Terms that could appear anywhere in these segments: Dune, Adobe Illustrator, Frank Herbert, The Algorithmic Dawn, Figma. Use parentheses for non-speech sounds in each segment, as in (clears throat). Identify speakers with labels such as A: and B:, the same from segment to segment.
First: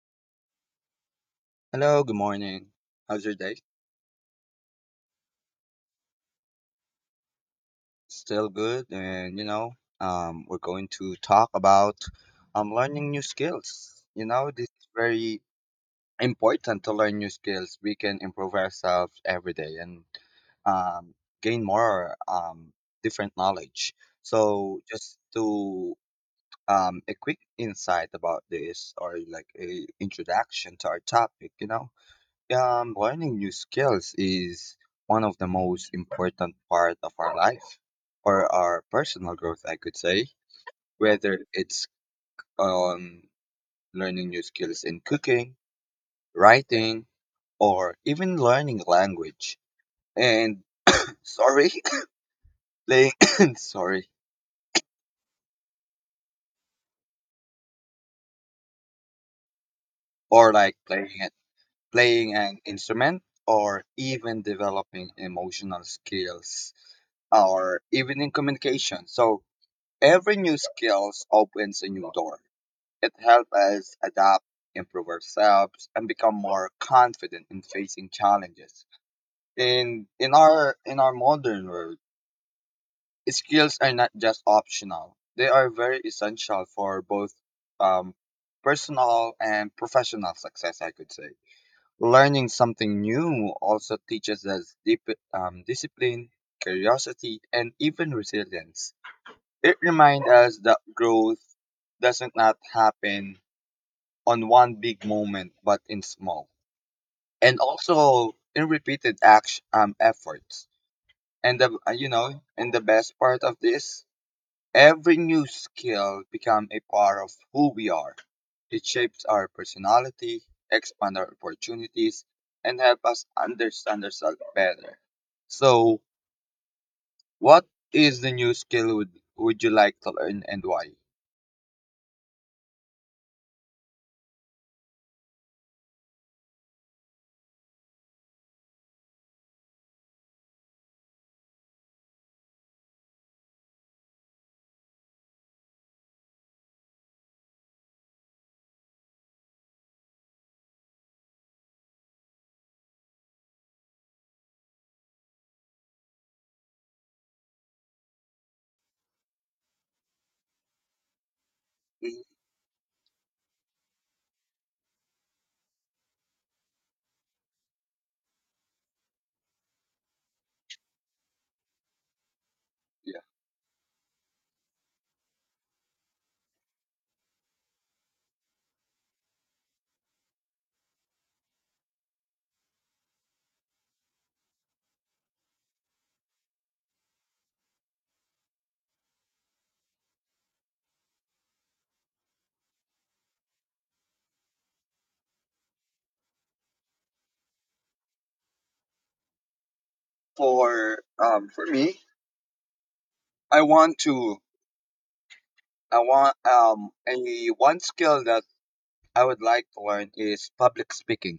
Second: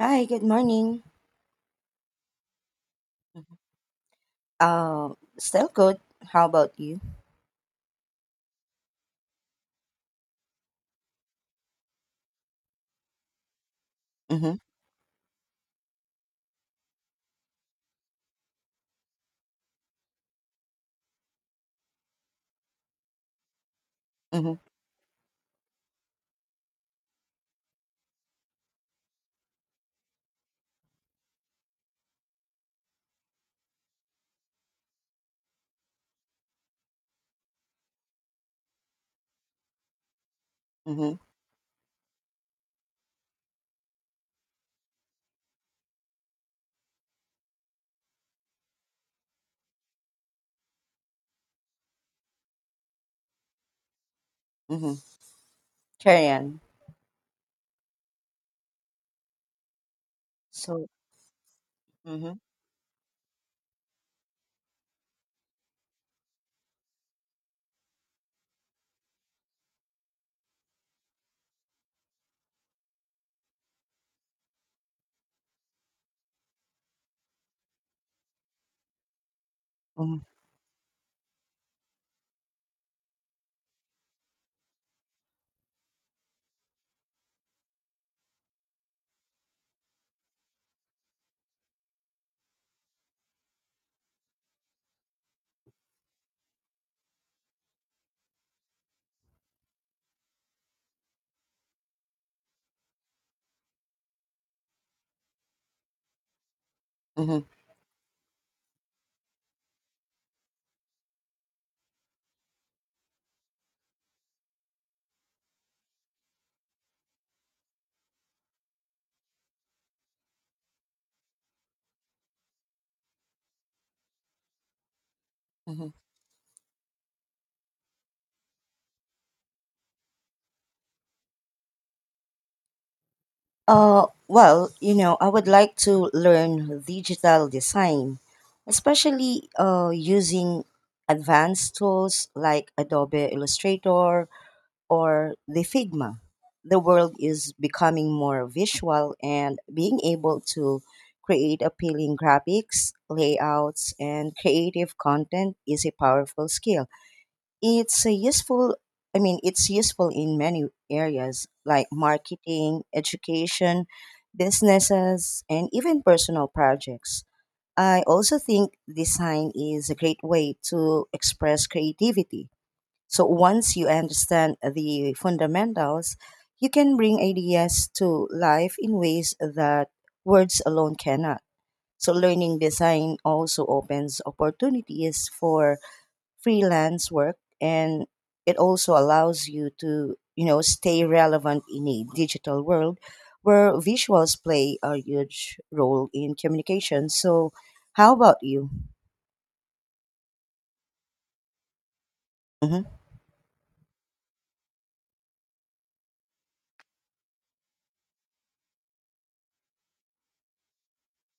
A: Hi, good morning.
B: Hello, good morning. How's your day?
A: Uh, Still good. How about you?
B: Still good, and we're going to talk about learning new skills. You know,
A: Mm-hmm.
B: this is very important to learn new skills. We can improve ourselves every day and um, gain more different knowledge.
A: Mm-hmm.
B: So, just to a quick insight about this, or like a introduction to our topic, learning new skills is one of the most important part of our life or our personal growth, I could say.
A: Mm-hmm.
B: Whether it's um learning new skills in cooking, writing, or even learning language. And (coughs) sorry, (coughs) playing (coughs) sorry,
A: Mm-hmm. Carry on.
B: or like
A: So,
B: playing it,
A: Mm-hmm.
B: playing an instrument, or even developing emotional skills, or even in communication. So every new skills opens a new door. It helps us adapt, improve ourselves, and become more confident in facing challenges. In
A: Mm-hmm.
B: in our in our modern world, skills are not just optional. They are very essential for both um, personal and professional success. I could say learning something new also teaches us deep discipline, curiosity, and even resilience. It reminds us that growth doesn't not happen on one big moment, but in small
A: Mm-hmm.
B: and also in repeated action efforts. And and the best part of this, every new skill become a part of who we are. It shapes our personality, expand our opportunities, and help us understand ourselves better.
A: hmm
B: So, what is the new skill would you like to learn and why?
A: well, I would like to learn digital design, especially using advanced tools like Adobe Illustrator or the Figma. The world is becoming more visual, and being able to create appealing graphics, layouts, and creative content is a powerful skill. It's a useful, I mean, it's useful in many areas like
B: Mhm.
A: marketing, education, businesses, and even personal projects. I also think design is a great way to express creativity, so once you understand the fundamentals, you can bring ideas to life in ways that words alone cannot. So learning design also opens opportunities for freelance work, and it also allows you to stay relevant in a digital world where visuals play a huge role in communication. So how about you?
B: For me,
A: Mhm.
B: I want to I want a one skill that I would like to learn is public speaking.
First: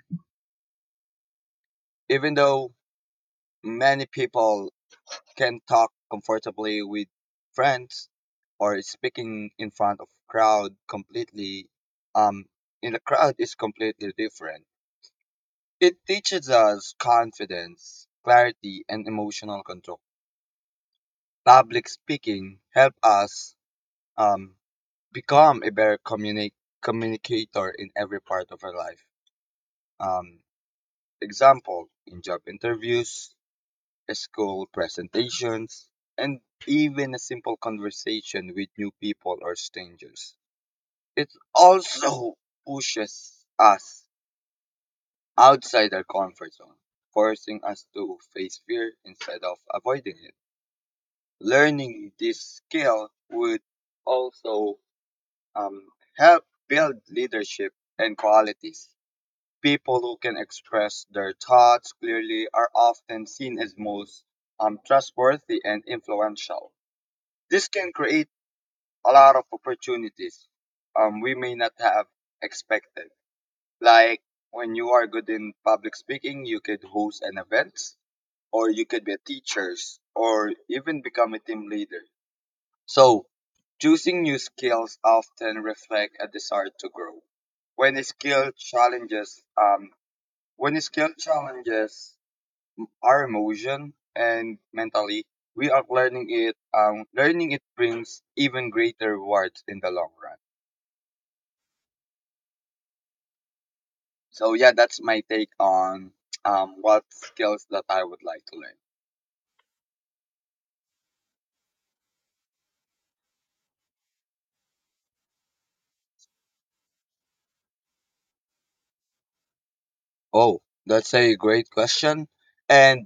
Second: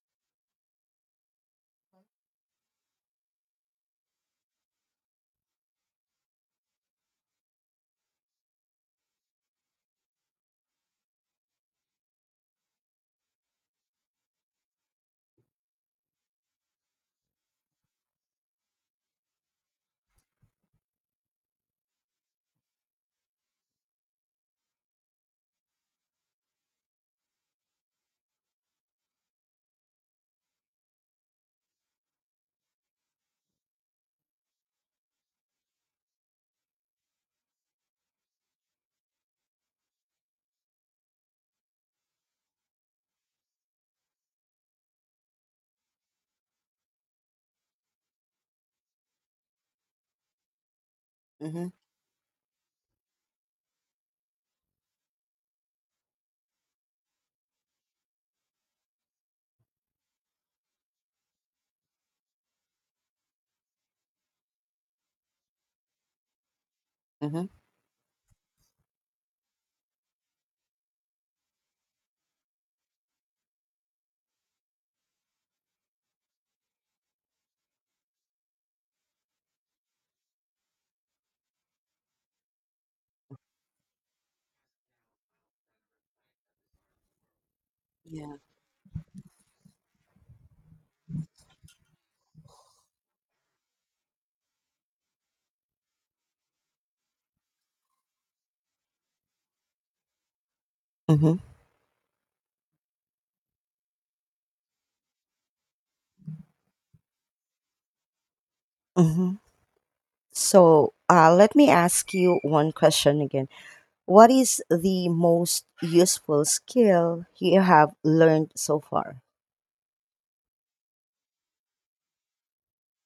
B: Even though many people can talk comfortably with friends, or speaking in front of crowd completely um in a crowd is completely different. It teaches us confidence, clarity, and emotional control. Public speaking help us um become a communicator in every part of our life. Um, example, in job interviews, school presentations, and even a simple conversation with new people or strangers. It also pushes us outside our comfort zone, forcing us to face fear instead of avoiding it.
A: Mhm.
B: Learning this skill would also um, help build leadership and qualities. People who can express their thoughts clearly are often seen as most trustworthy and influential.
A: Mhm.
B: This can create a lot of opportunities we may not have expected. Like when you are good in public speaking, you could host an event, or you could be a teacher, or even become a team leader. So, choosing new skills often reflect a desire to grow. When a
A: Yeah.
B: skill challenges um, when skill challenges our emotion and mentally, we are learning it. Learning it brings even greater rewards in the long run.
A: Mhm.
B: So yeah, that's my take on what skills that I would like to learn.
A: Mhm. So, let me ask you one question again. What is the most useful skill you have learned so far?
B: Oh, that's a great question, and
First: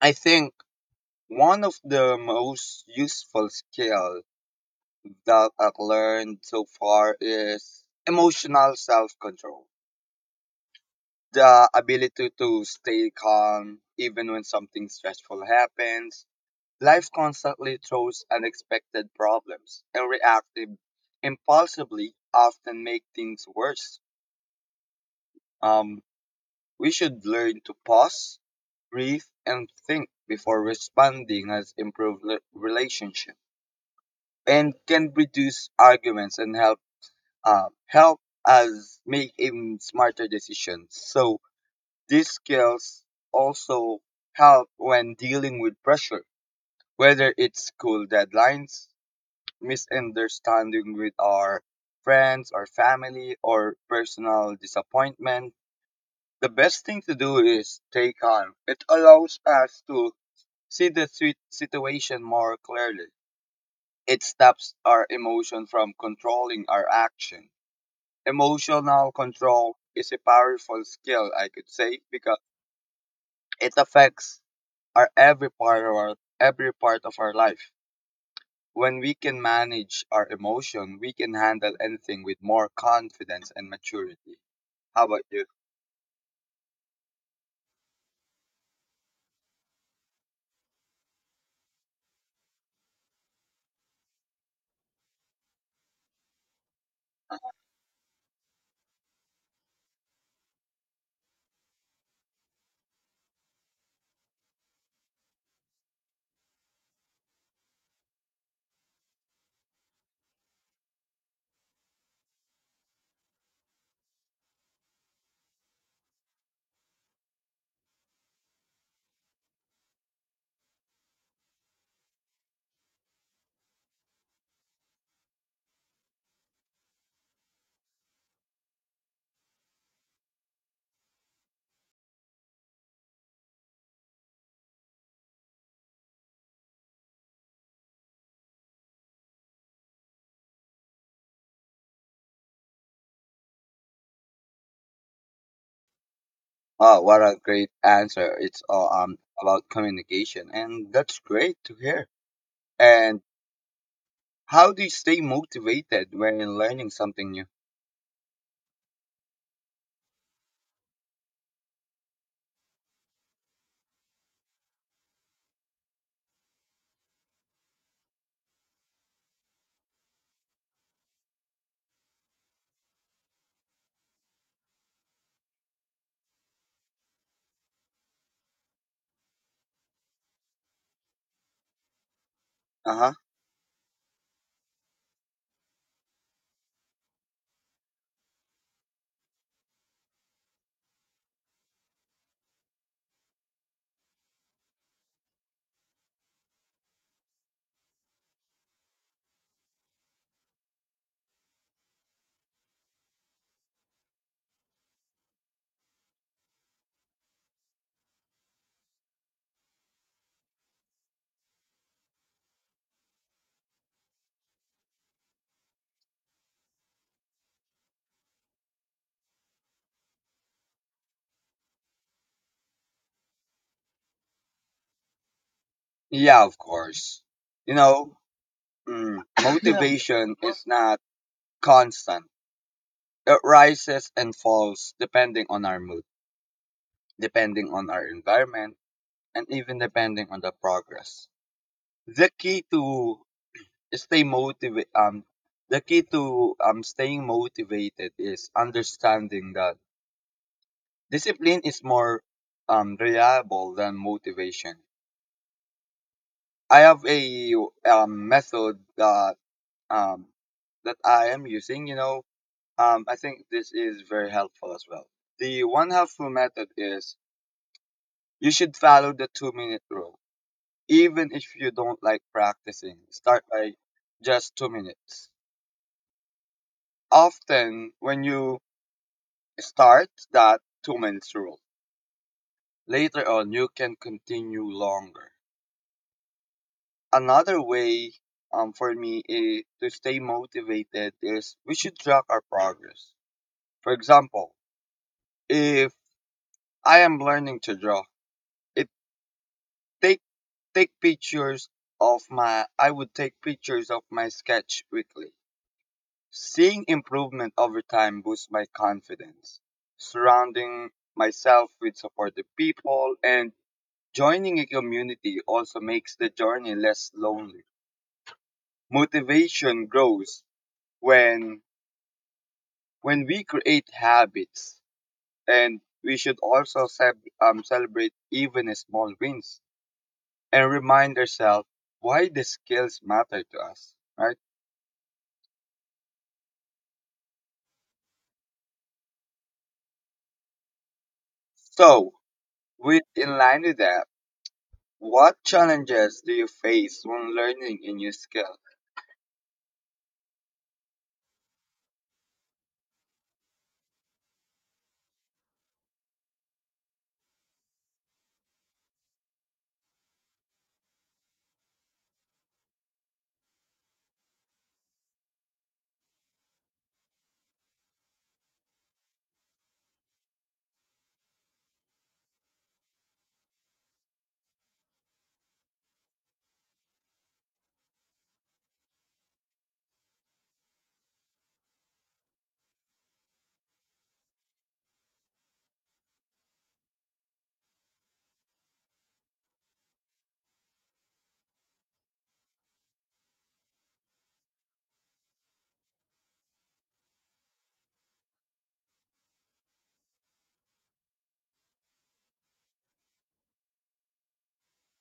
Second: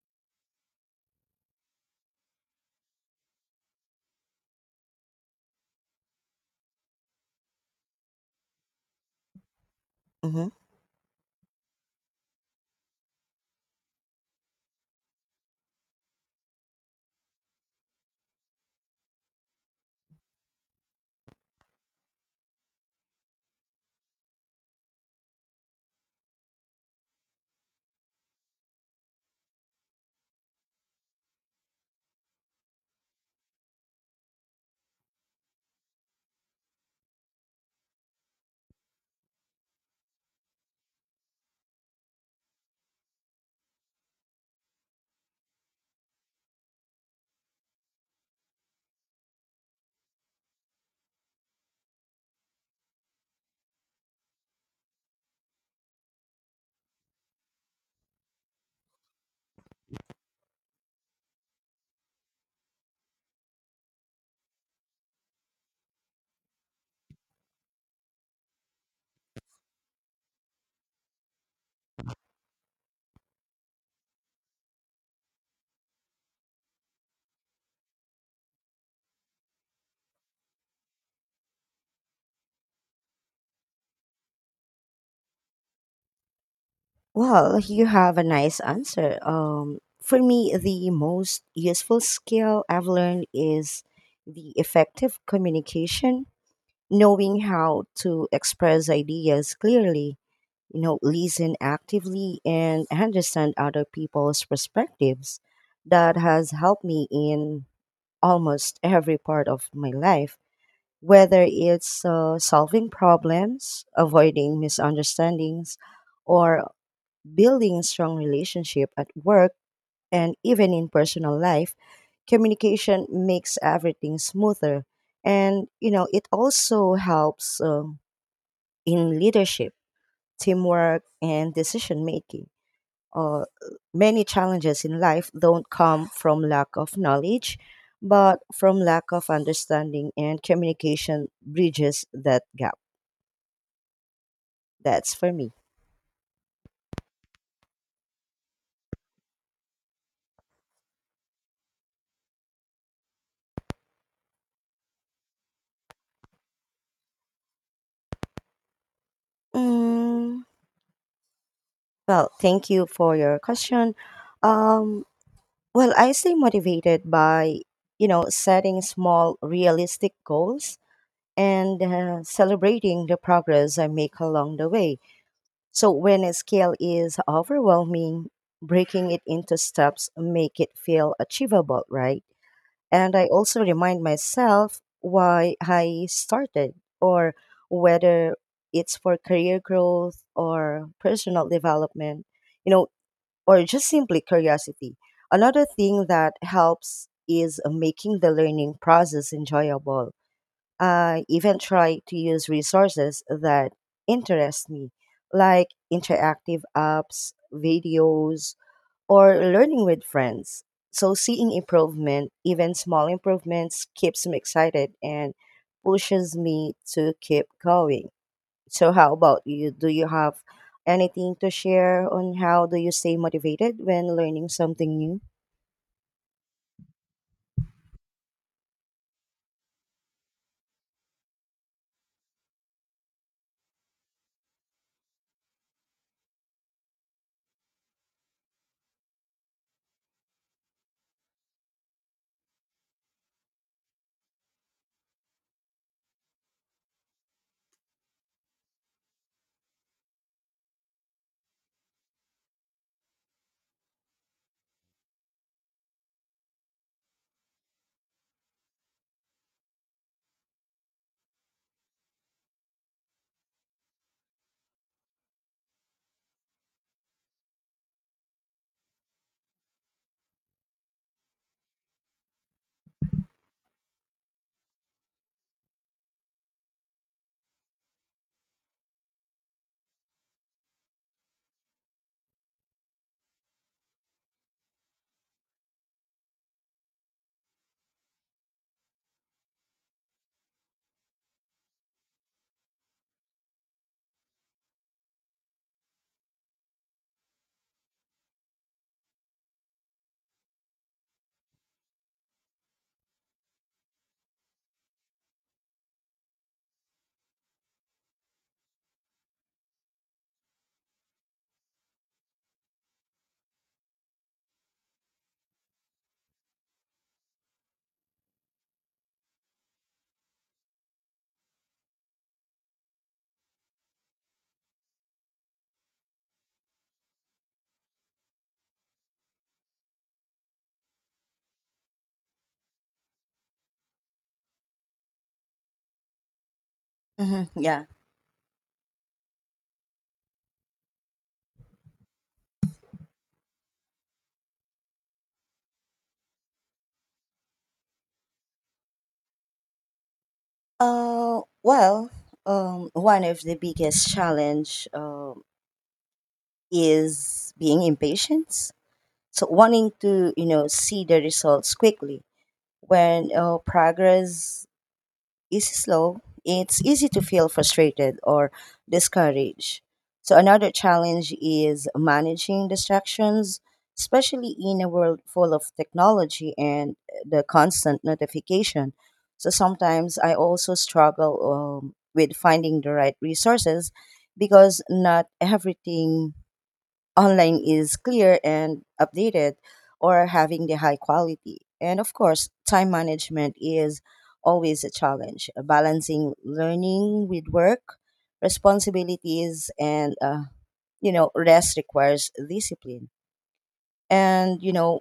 B: I think one of the most useful skill that I've learned so far is emotional self control,
A: hmm
B: the ability to stay calm even when something stressful happens. Life constantly throws unexpected problems, and reacting impulsively often make things worse. Um, we should learn to pause, breathe, and think before responding as improved relationship and can reduce arguments and help uh, help us make even smarter decisions. So these skills also help when dealing with pressure, whether it's school deadlines, misunderstanding with our friends or family, or personal disappointment. The best thing to do is stay calm. It allows us to see the situation more clearly. It stops our emotion from controlling our action. Emotional control is a powerful skill, I could say, because it affects are every part of our every part of our life. When we can manage our emotion, we can handle anything with more confidence and maturity. How about you?
A: Well, you have a nice answer. For me, the most useful skill I've learned is the effective communication, knowing how to express ideas clearly listen actively, and understand other people's perspectives. That has helped me in almost every part of my life, whether it's solving problems, avoiding misunderstandings, or building strong relationship at work and even in personal life. Communication makes everything smoother. And it also helps in leadership, teamwork, and decision making. Uh, Many challenges in life don't come from lack of knowledge, but from lack of understanding, and communication bridges that gap. That's for me.
B: Oh, what a great answer! It's all about communication, and that's great to hear. And how do you stay motivated when learning something new?
A: Mm, well, thank you for your question. Um, well, I stay motivated by setting small, realistic goals and celebrating the progress I make along the way. So when a scale is overwhelming, breaking it into steps make it feel achievable, right?
B: Uh huh.
A: And I also remind myself why I started, or whether it's for career growth or personal development, you know, or just simply curiosity. Another thing that helps is making the learning process enjoyable. I even try to use resources that interest me, like interactive apps, videos, or learning with friends. So seeing improvement, even small improvements, keeps me excited and pushes me to keep going. So how about you? Do you have anything to share on how do you stay motivated when learning something new?
B: Yeah, of course. You know, (coughs) Yeah. Motivation is not constant. It rises and falls depending on our mood, depending on our environment, and even depending on the progress. The key to stay motivated, um, the key to staying motivated is understanding that discipline is more reliable than motivation. I have a method um, that I am using. I think this is very helpful as well. The one helpful method is you should follow the 2 minute rule, even if you don't like practicing. Start by just 2 minutes. Often, when you start that 2 minutes rule, later on you can continue longer. Another way for me to stay motivated is we should track our progress. For example, if I am learning to draw, it take take pictures of my I would take pictures of my sketch weekly. Seeing improvement over time boosts my confidence. Surrounding myself with supportive people and joining a community also makes the journey less lonely. Motivation grows when when we create habits, and we should also celebrate even small wins and remind ourselves why the skills matter to us, right?
A: Hmm. Yeah.
B: So, with in line with that, what challenges do you face when learning a new skill?
A: Well, one of the biggest challenge is being impatient. So wanting to see the results quickly. When progress is slow, it's easy to feel frustrated or discouraged. So, another challenge is managing distractions, especially in a world full of technology and the constant notification. So, sometimes I also struggle with finding the right resources because not everything online is clear and updated or having the high quality. And of course, time management is always a challenge, balancing learning with work, responsibilities, and rest requires discipline. And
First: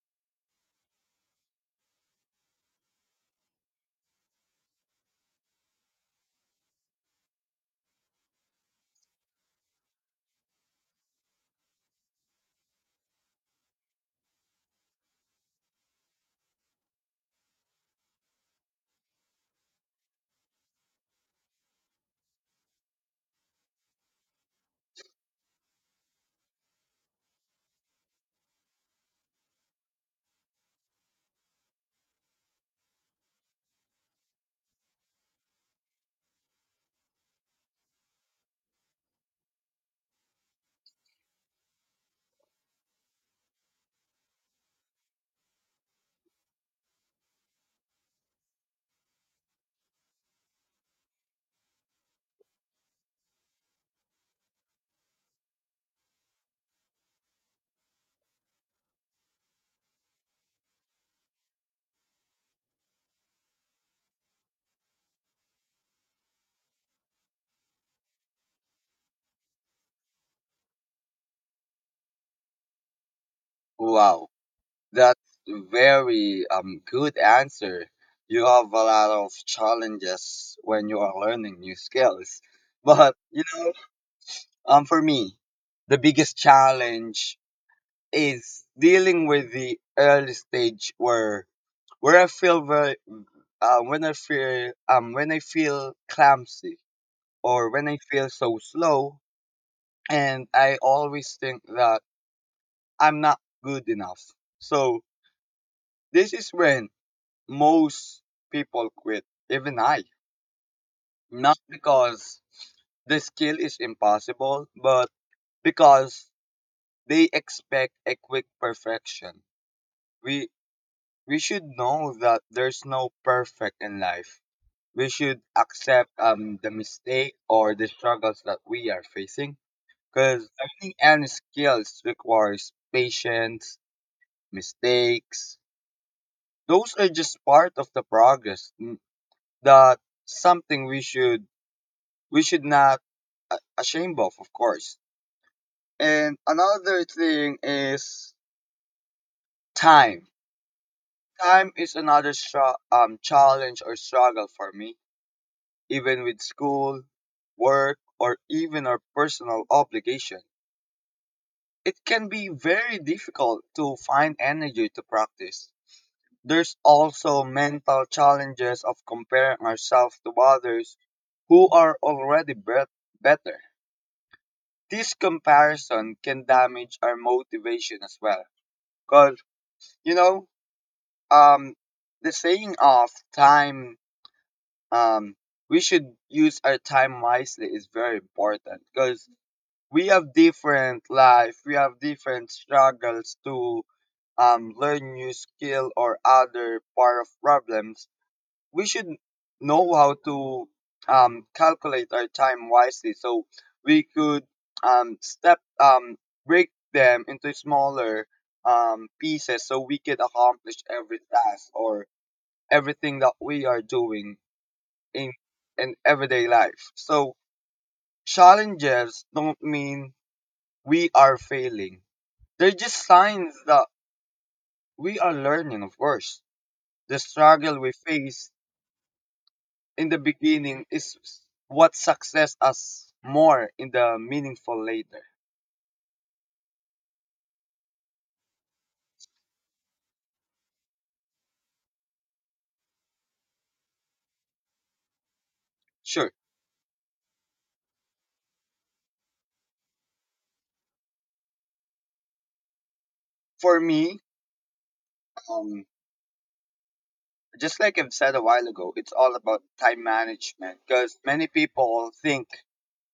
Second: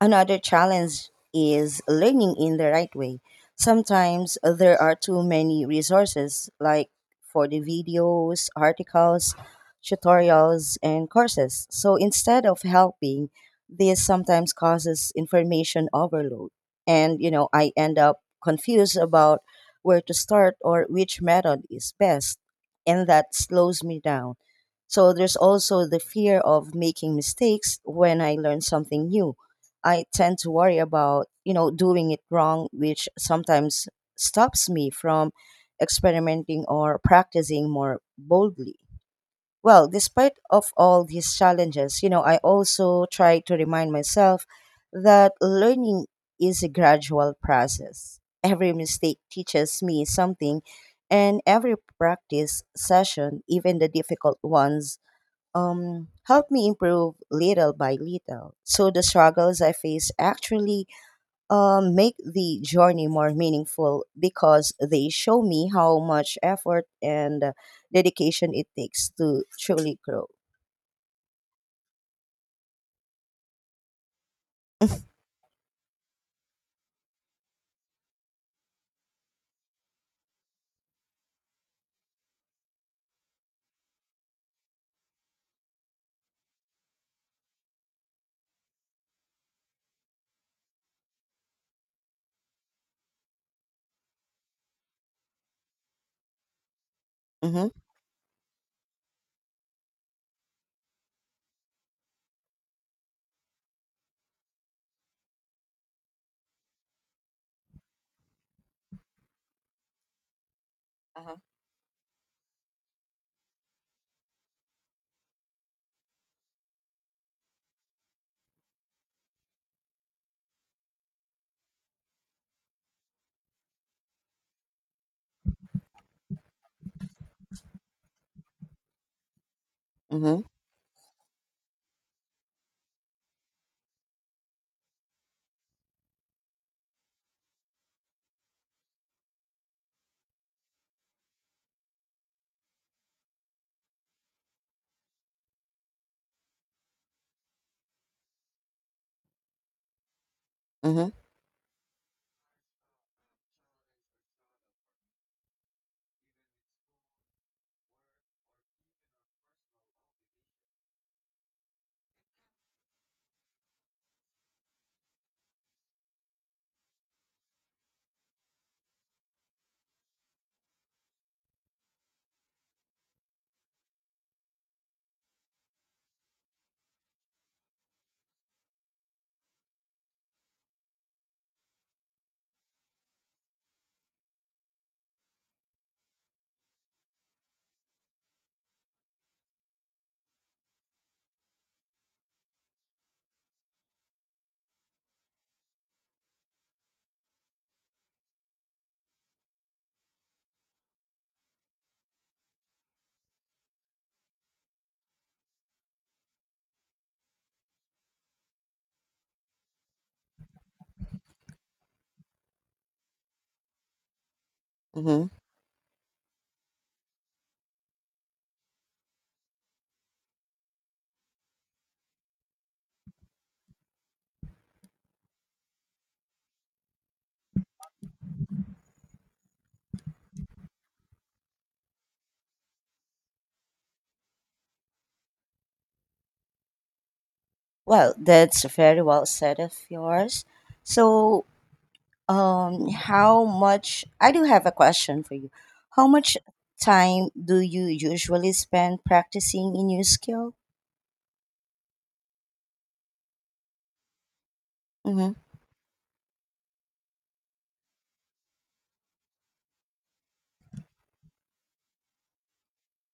A: another challenge is learning in the right way. Sometimes there are too many resources, like for the videos, articles, tutorials, and courses. So instead of helping, this sometimes causes information overload. And I end up confused about where to start or which method is best. And that slows me down. So there's also the fear of making mistakes. When I learn something new, I tend to worry about doing it wrong, which sometimes stops me from experimenting or practicing more boldly. Well, despite of all these challenges I also try to remind myself that learning is a gradual process. Every mistake teaches me something, and every practice session, even the difficult ones, helped me improve little by little. So the struggles I face actually make the journey more meaningful because they show me how much effort and dedication it takes to truly grow.
B: Wow,
A: (laughs)
B: that's very good answer. You have a lot of challenges when you are learning new skills. (laughs) But you know, for me, the biggest challenge is dealing with the early stage where I feel very when I feel clumsy or
A: Mhm.
B: when I feel so slow, and I always think that I'm not good enough. So this is when most people quit, even I.
A: Uh-huh.
B: Not because the skill is impossible, but because they expect a quick perfection. We we should know that there's no perfect in life. We should accept the mistake or the struggles that we are facing. Because
A: Mhm.
B: learning any skills requires patience, mistakes. Those are just part of the that something we should not a- ashamed of course. And another thing is time.
A: Mhm.
B: Time is another challenge or struggle for me, even with school, work, or even our personal obligation. It can be very difficult to find energy to practice. There's also mental challenges of comparing ourselves to others who are already better. This comparison can damage our motivation as well. Cause you know, um, the saying of time, um, we should use our time wisely is very important. Cause we have different life, we have different struggles to learn new skill or other part of problems. We should know how to calculate our time wisely, so we could step break them into smaller pieces, so we could accomplish every task or everything that we are doing
A: Mhm.
B: in in everyday life. So challenges don't mean we are failing. They're just signs that we are learning. Of course, the struggle we face in the beginning is what success us more in the meaningful later.
A: Well, that's very well said of yours. So, how much I do have a question for you. How
B: Sure.
A: much time do you usually spend practicing a new skill?
B: For me,
A: Mm-hmm,
B: um, just like I've said a while ago, it's all about time management, because many people think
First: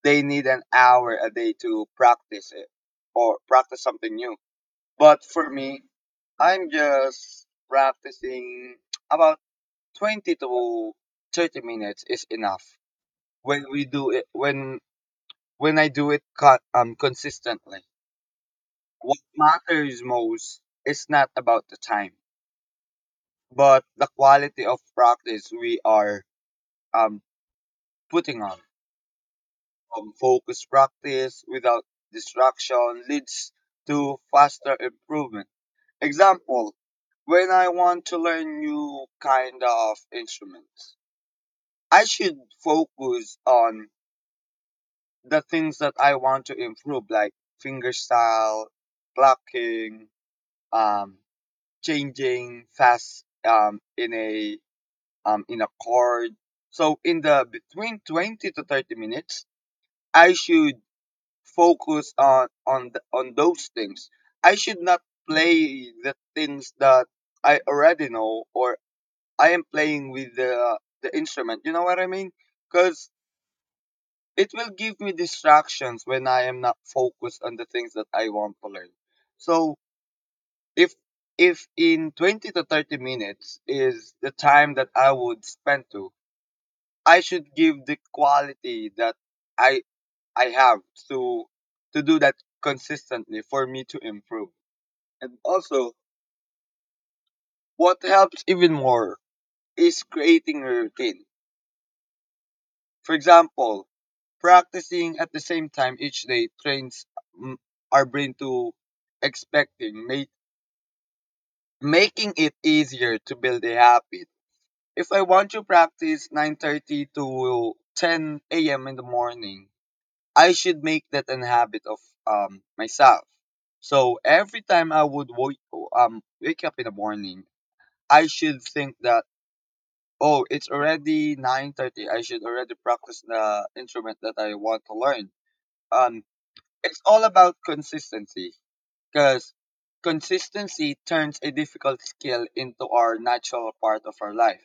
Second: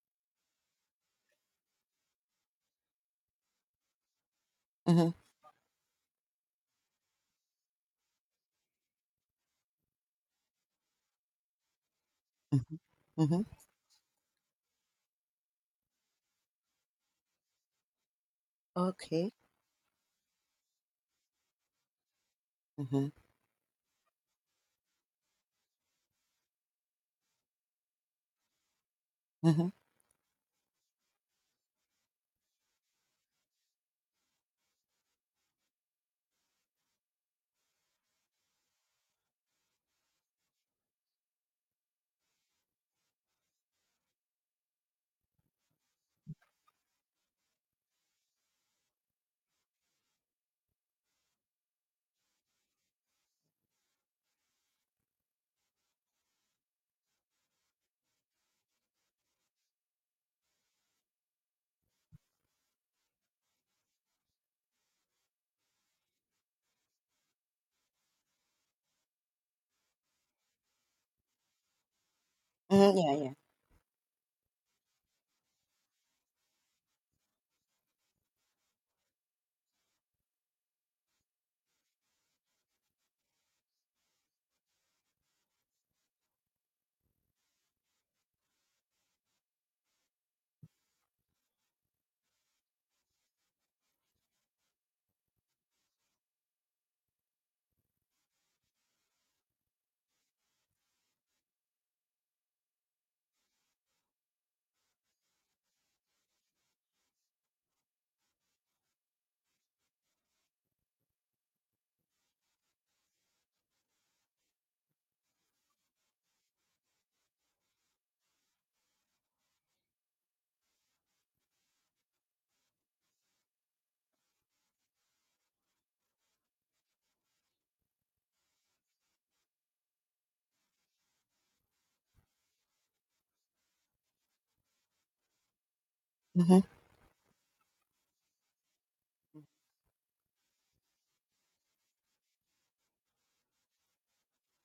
B: they need an hour a day to practice it or practice something new.
A: mm-hmm,
B: But for me, I'm just practicing about 20 to 30 minutes is enough
A: mm-hmm, mm-hmm.
B: when we do it when I do it consistently. What
A: Okay.
B: matters most is not about the time,
A: Mm-hmm,
B: but the quality of practice we are um, putting on.
A: mm-hmm,
B: Focused practice without distraction leads to faster improvement. Example, when I want to learn new kind of instruments, I should focus on the things that I want to improve, like finger style, plucking, um, changing fast in a card. So in the between 20 to 30 minutes, I should focus on those things. I should not play the things that I already know or I am playing with the instrument. You know what I mean? Cuz
A: mm-hmm. Yeah,
B: it will give me distractions when I am not focused on the things that I want to learn. So if if in 20 to 30 minutes is the time that I would spend to, I should give the quality that I I have to to do that consistently for me to improve. And also, what helps even more is creating a routine. For example, practicing at the same time each day trains mm, our brain to expecting, making it easier to build a habit. If I want to practice 9:30 to 10 a.m. in the morning, I should make that an habit of myself. So every time I would wake up in the morning, I should think that oh, it's already 9:30. I should already practice the instrument that I want to learn. Um,
A: yeah. Mm-hmm.
B: it's all about consistency, because consistency turns a difficult skill into our natural part of our life.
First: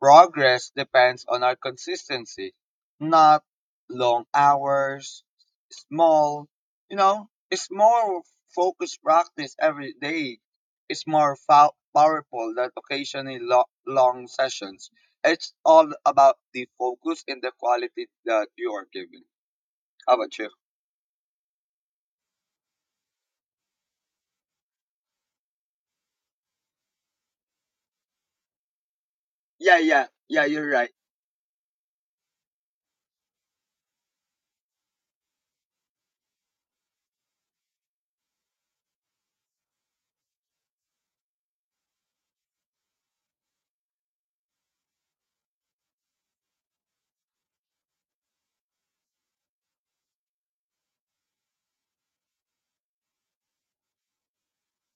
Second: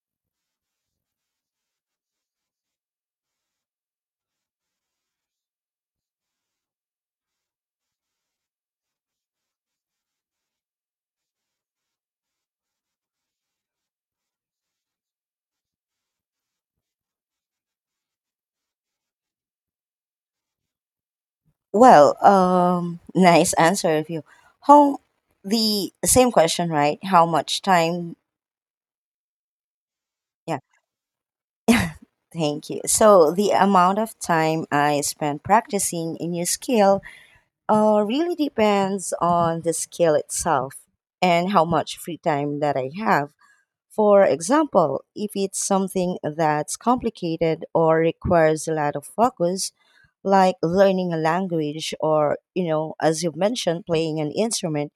B: Progress depends on our consistency, not long hours, small, it's more focused practice every day. It's more powerful than occasionally long sessions. It's all about the focus and the quality that you are giving. How about you?
A: Well, nice answer of you. How The same question, right? How much time?
B: Yeah, yeah, yeah,
A: Yeah.
B: you're right.
A: (laughs) Thank you. So the amount of time I spend practicing a new skill really depends on the skill itself and how much free time that I have. For example, if it's something that's complicated or requires a lot of focus, like learning a language or as you've mentioned, playing an instrument,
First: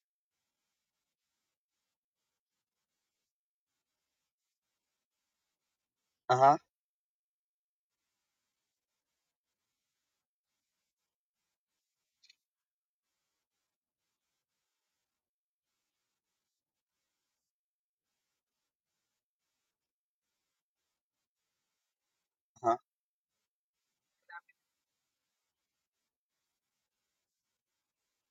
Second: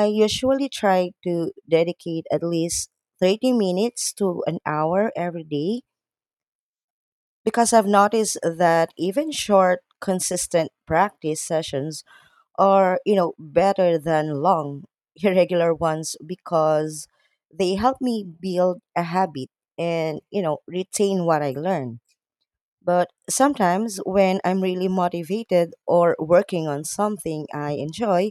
A: I usually try to dedicate at least 30 minutes to an hour every day,
B: Uh huh,
A: because I've noticed that even short, consistent practice sessions are better than long, irregular ones, because they help me build a habit and retain what I learn.
B: uh huh,
A: But sometimes when I'm really motivated or working on something I enjoy,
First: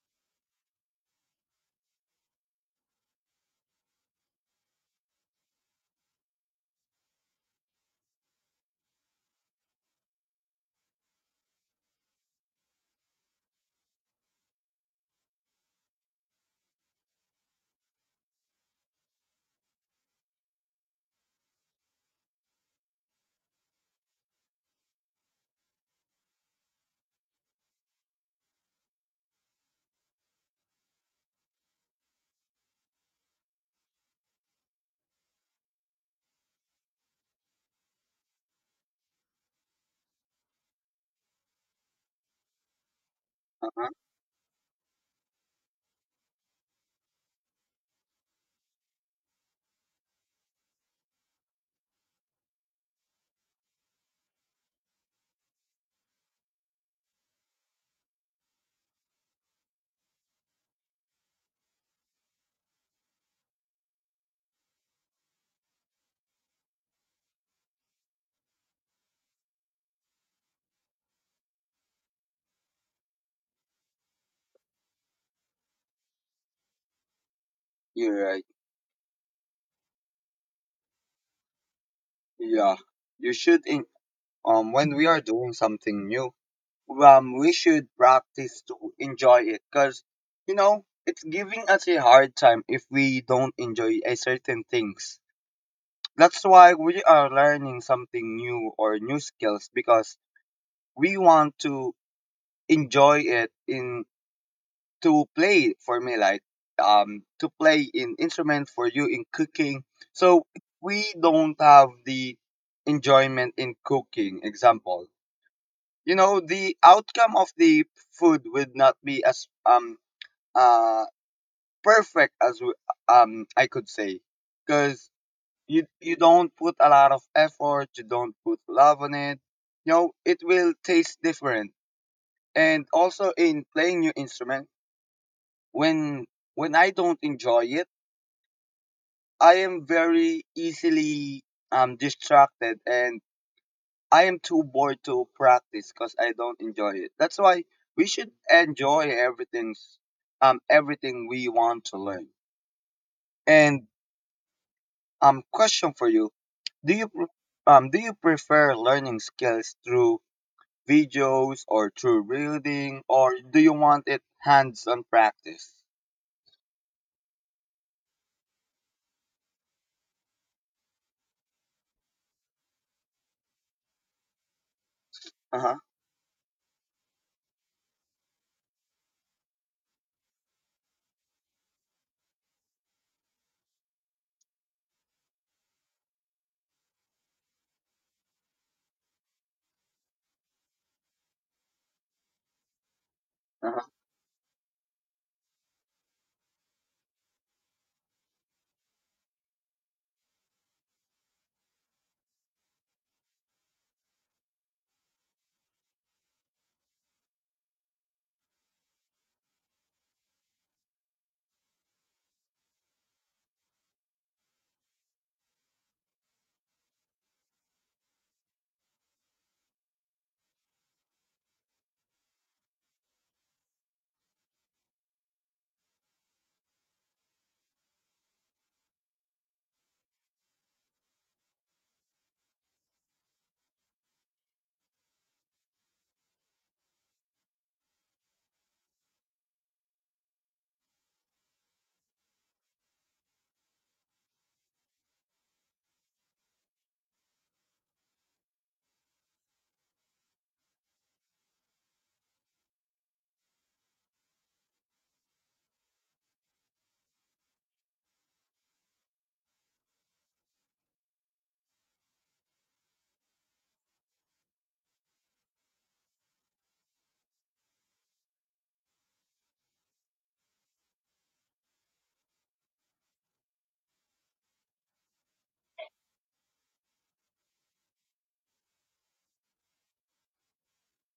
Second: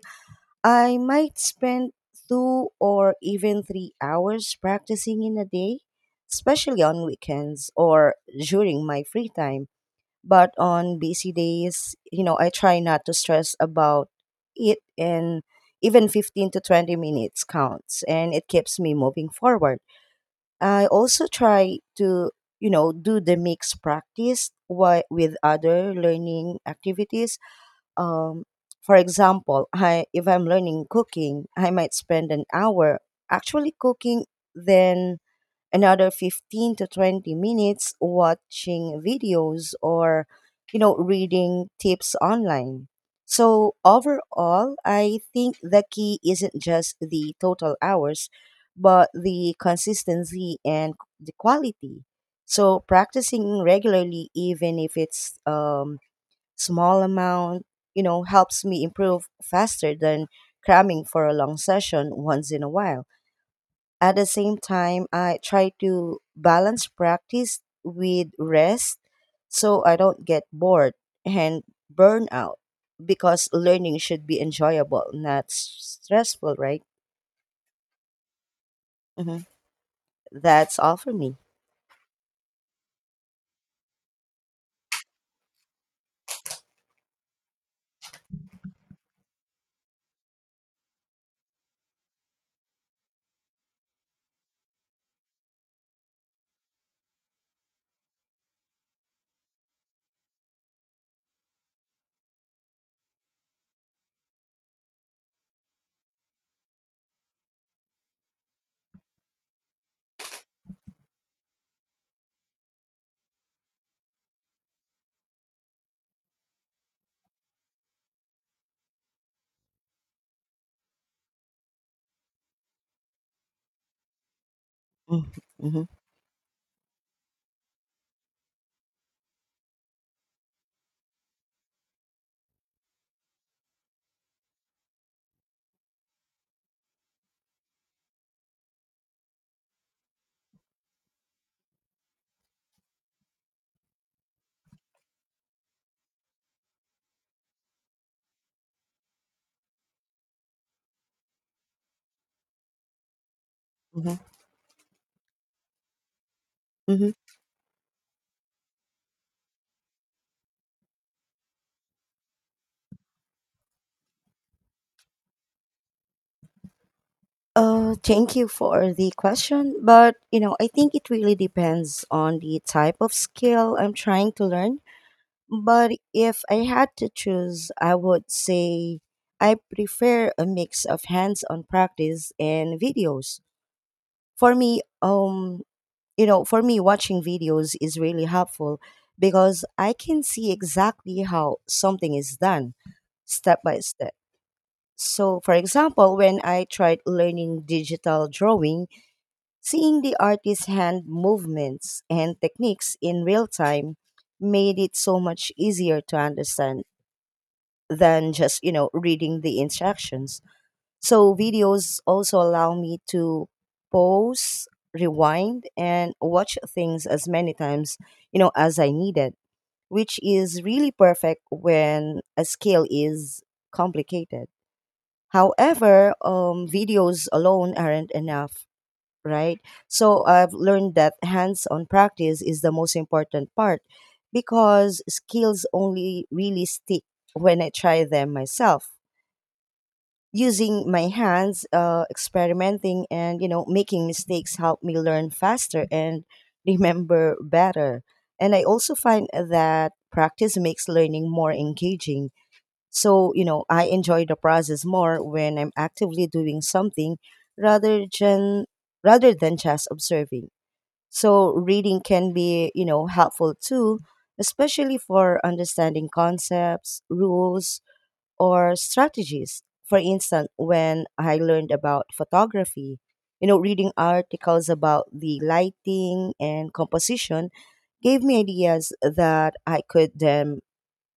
A: I might spend 2 or even 3 hours practicing in a day, especially on weekends or during my free time. But on busy days I try not to stress about it, and even 15 to 20 minutes counts and it keeps me moving forward. I also try to do the mix practice with other learning activities. Um, for example, if I'm learning cooking, I might spend an hour actually cooking, then another 15 to 20 minutes watching videos or reading tips online.
B: uh
A: So
B: huh.
A: overall, I think the key isn't just the total hours, but the consistency and the quality. So practicing regularly, even if it's small amount, helps me improve faster than cramming for a long session once in a while. At the same time, I try to balance practice with rest so I don't get bored and burn out, because learning should be enjoyable, not stressful, right?
B: You're right.
A: hmm That's all for me.
B: Yeah. You should, in- when we are doing something new, we should practice to enjoy it because it's giving us a hard time if we don't enjoy a certain things. That's why we are learning something new or new skills, because we want to enjoy it in to play for me like to play in instrument, for you in cooking. So if we don't have the enjoyment in cooking example, the outcome of the food would not be as uh perfect as we, I could say, because
A: Mm-hmm.
B: you don't put a lot of effort, you don't put love on it. You know it will taste different. And also in playing new instrument, when I don't enjoy it, I am very easily distracted, and I am too bored to practice because I don't enjoy it. That's why we should enjoy everything we want to learn. And
A: hmm
B: question for you. Do you
A: hmm
B: pre- do you prefer learning skills through videos or through reading, or do you want it hands-on practice?
A: Thank you for the question. But I think it really depends on the type of skill I'm trying to learn.
B: Uh-huh.
A: But if I had to choose, I would say I prefer a mix of hands-on practice and videos. For me, watching videos is really helpful because I can see exactly how something is done step by
B: Uh-huh.
A: step. So, for example, when I tried learning digital drawing, seeing the artist's hand movements and techniques in real time made it so much easier to understand than just reading the instructions. So videos also allow me to pause, rewind, and watch things as many times as I needed, which is really perfect when a skill is complicated. However, videos alone aren't enough, right? So I've learned that hands-on practice is the most important part because skills only really stick when I try them myself. Using my hands, experimenting, and making mistakes help me learn faster and (laughs) remember better. And I also find that practice makes learning more engaging, so I enjoy the process more when I'm actively doing something rather than rather than just observing. So reading can be helpful too, especially for understanding concepts, rules, or strategies. For instance, when I learned about photography reading articles about the lighting and composition gave me ideas that I could then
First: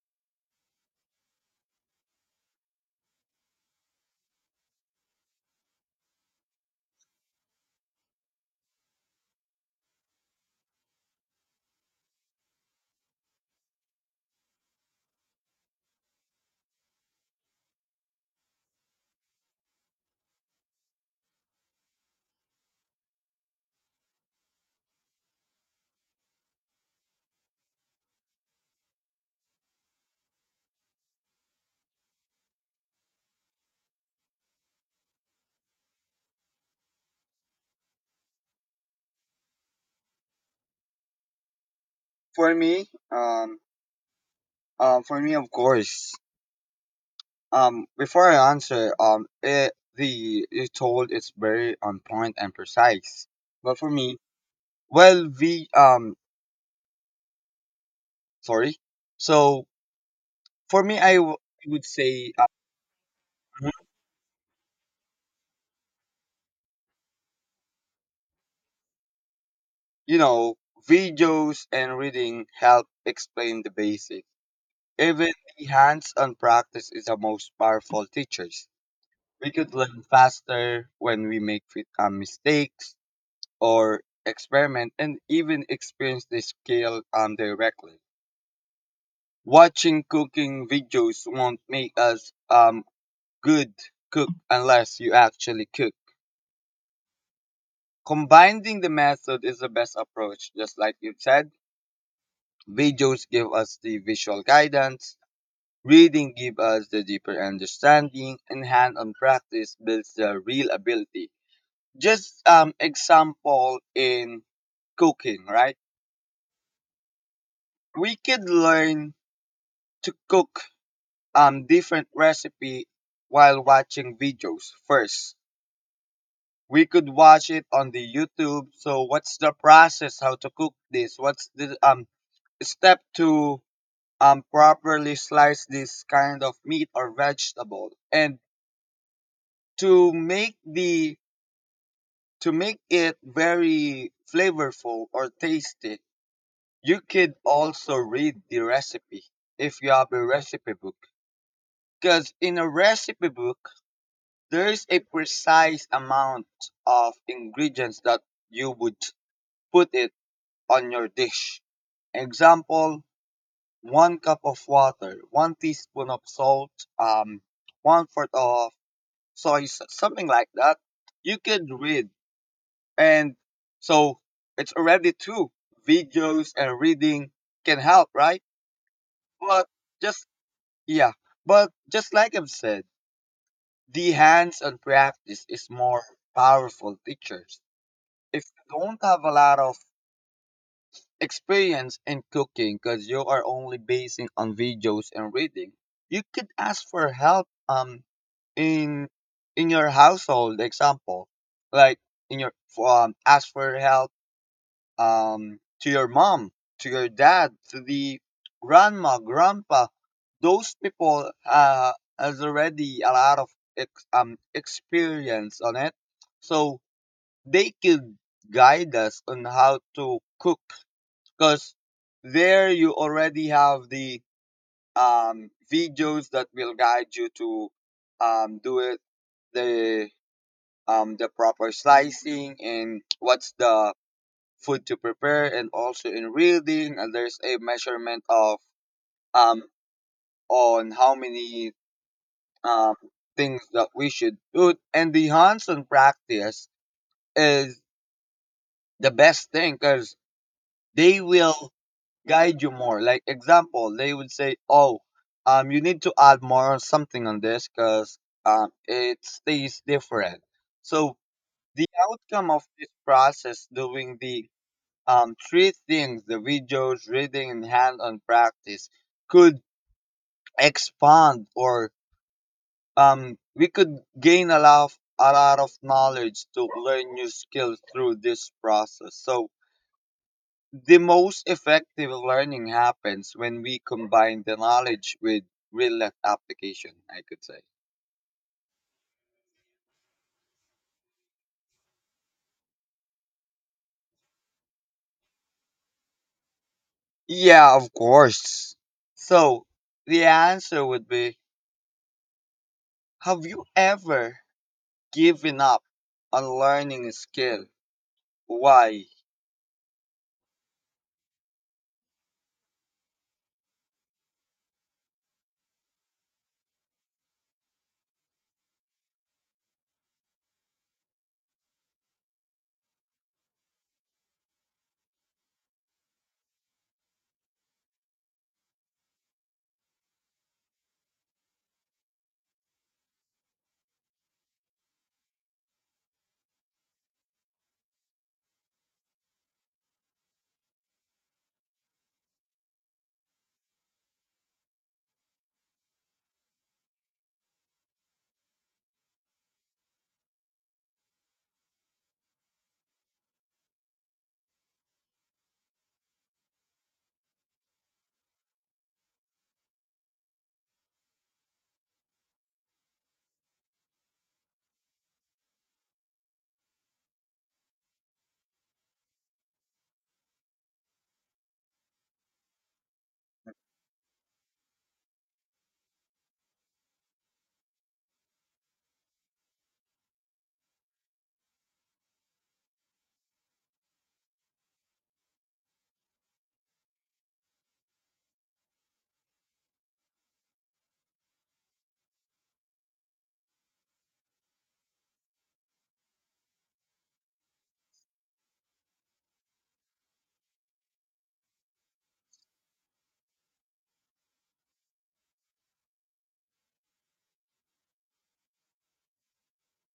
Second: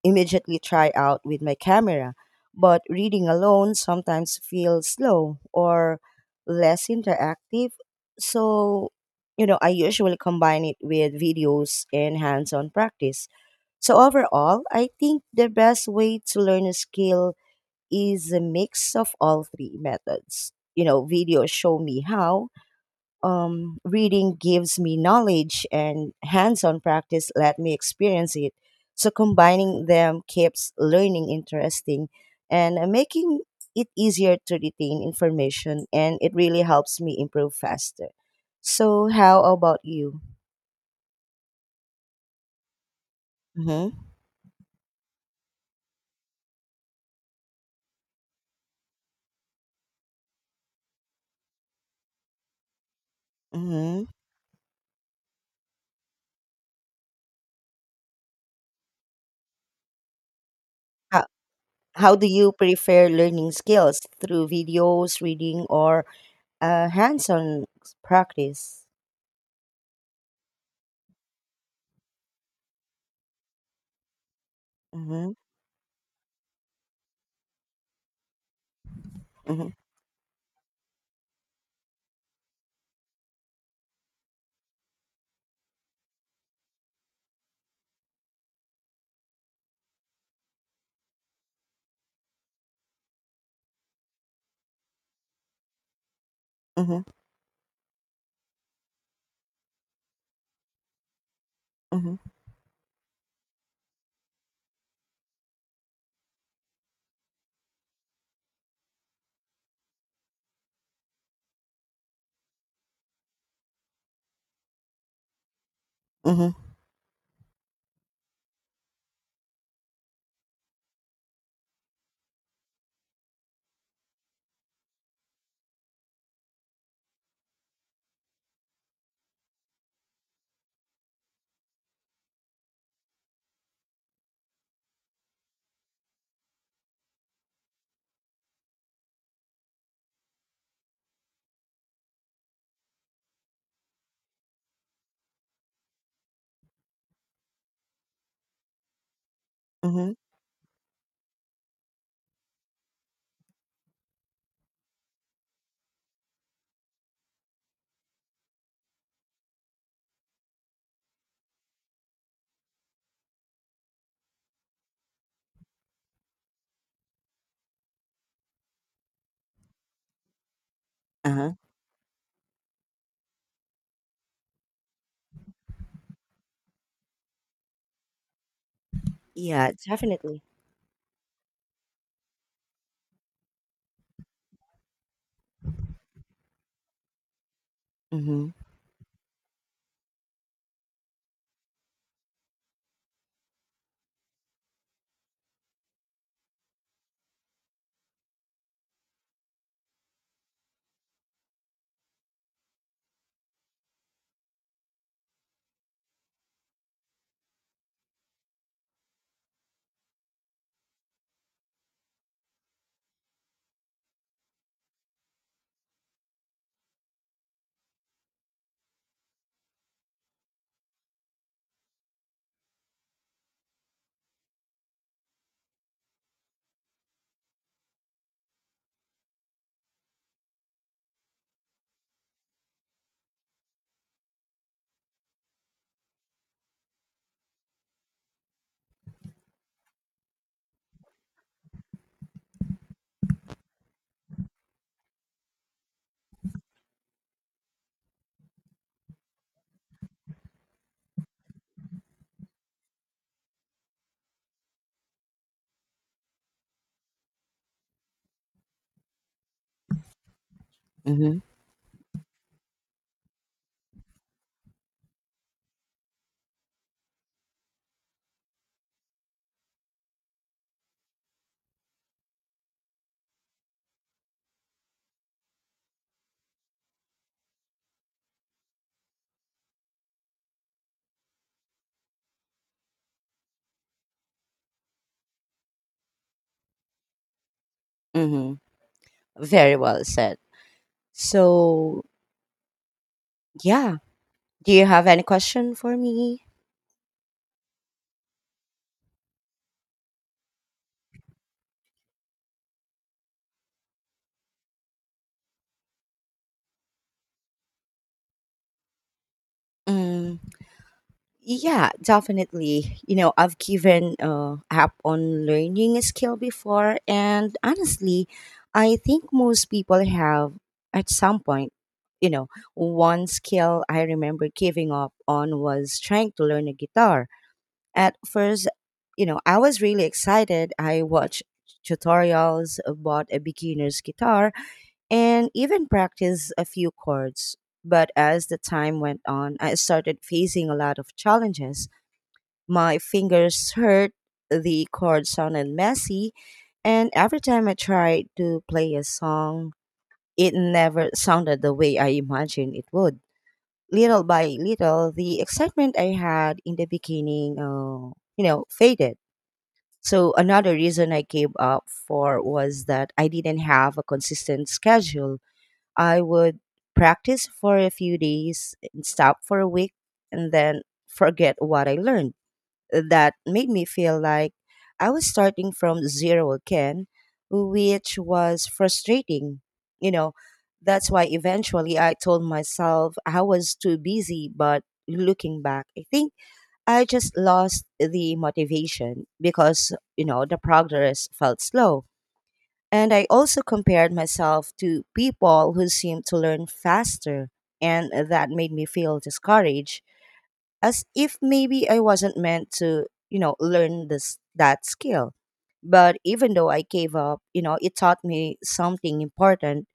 A: immediately try out with my camera. But reading alone sometimes feels slow or less interactive. So I usually combine it with videos and hands on practice. So, overall, I think the best way to learn a skill is a mix of all three methods. Videos show me how, reading gives me knowledge, and hands on practice let me experience it. So combining them keeps learning interesting and making it easier to retain information, and it really helps me improve faster. So, how about you?
B: For me, um
A: Mm-hmm.
B: for me, of course. Before I answer, the you told it's very on point and precise. But for
A: Mm-hmm.
B: me, well, the sorry. So for me,
A: How,
B: would
A: how do
B: say,
A: you prefer learning
B: uh,
A: skills through videos, reading, or hands-on practice?
B: you know, videos and reading help explain the basics. Even
A: Mm-hmm.
B: the hands-on practice is the most powerful teachers. We
A: Mm-hmm.
B: could learn faster when we make mistakes or experiment and even experience the skill directly. Watching cooking videos won't make us good cook unless you actually cook.
A: Mm-hmm.
B: Combining the method is the best approach, just like you said.
A: Mm-hmm.
B: Videos give us the visual guidance, reading give us the deeper understanding, and hand-on practice builds the real ability. Just example in cooking, right?
A: Mm-hmm.
B: We could learn to cook different recipe while watching videos first. We could watch it on the YouTube. So what's the process? How to cook this? What's the step to properly slice this kind of meat or vegetable? And to make the to make it very flavorful or tasty, you could also read the recipe if you have
A: Mm-hmm.
B: a recipe book. Because in a recipe book, there is a precise amount of ingredients that you would put in on your dish. Example, one cup of water, one teaspoon of salt, um, one fourth of soy, sauce, something like that. You
A: Uh-huh.
B: could read. And so it's already two, videos and reading can help, right? But
A: Yeah,
B: just,
A: definitely.
B: yeah. But just like I've said, the hands on practice is more powerful teachers. If
A: Mm-hmm.
B: you don't have a lot of experience in cooking because you are only basing on videos and reading, you could ask for help in your household example, like in your ask for help to your mom, to your dad, to the grandma, grandpa. Those people has already a lot of experience on it, so they could guide us on how to cook. Because there you already have the videos that will guide you to do it the the proper slicing and what's the food to prepare, and also in reading and there's a measurement of um, on how many um, things that we should do. And the hands-on practice is the best thing because they will guide you more. Like example, they would say, "Oh, you need to add more something on this because it stays different." So
A: Mm-hmm.
B: the outcome of this process, doing the three things: the videos, reading, and hand-on practice, could expand, or we could gain a lot of knowledge to learn new skills through this process. So the most effective learning happens when we combine the knowledge with real life application, I could say.
A: Mm-hmm. Very well said. So, yeah. Do you have any question for me?
B: Yeah, of course. So the answer would be, have you ever given up on learning a skill? Why?
A: Mm. Yeah, definitely. You know, I've given up on learning a skill before, and honestly, I think most people have at some point. You know, One skill I remember giving up on was trying to learn a guitar. At first I was really excited. I watched tutorials, bought a beginner's guitar, and even practiced a few chords. But as the time went on, I started facing a lot of challenges. My fingers hurt, the chords sounded messy, and every time I tried to play a song, it never sounded the way I imagined it would. Little by little, the excitement I had in the beginning faded. So another reason I gave up for was that I didn't have a consistent schedule. I would practice for a few days and stop for a week and then forget what I learned. That made me feel like I was starting from zero again, which was frustrating. You know, that's why eventually I told myself I was too busy, but looking back, I think I just lost the motivation because, the progress felt slow. And I also compared myself to people who seemed to learn faster, and that made me feel discouraged, as if maybe I wasn't meant to, learn this that skill. But even though I gave up, it taught me something important.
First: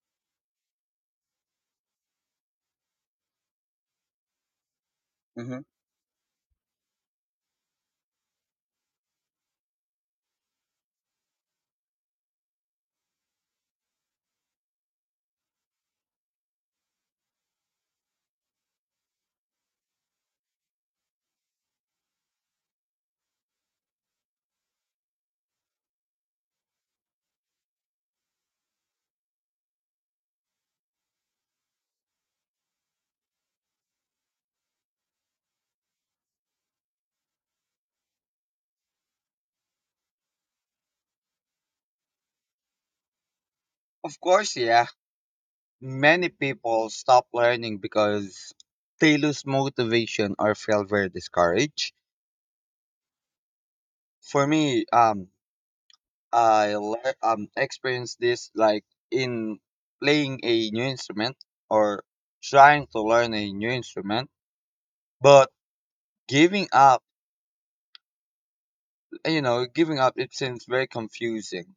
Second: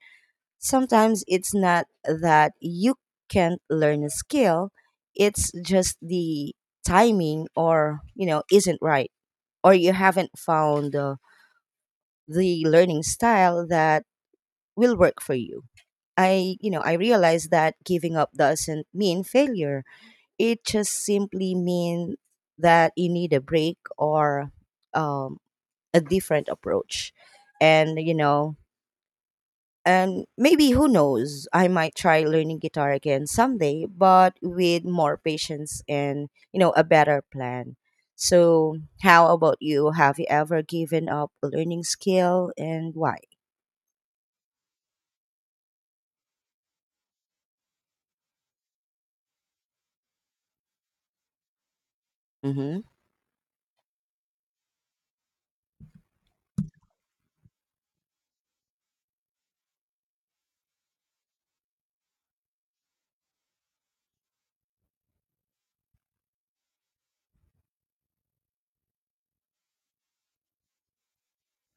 A: Sometimes it's not that you can't learn a skill, it's
B: Hmm.
A: just the timing or, isn't right, or you haven't found the learning style that will work for you. I realized that giving up doesn't mean failure, it just simply means that you need a break or um, a different approach. And, you know, and maybe, who knows, I might try learning guitar again someday, but with more patience and, a better plan. So, how about you? Have you ever given up a learning skill, and why?
B: Of course, yeah. Many people stop learning because they lose motivation or feel very discouraged.
A: Mm-hmm.
B: For me, experienced this like in playing a new instrument or trying to learn a new instrument. But giving up, giving up it seems very confusing.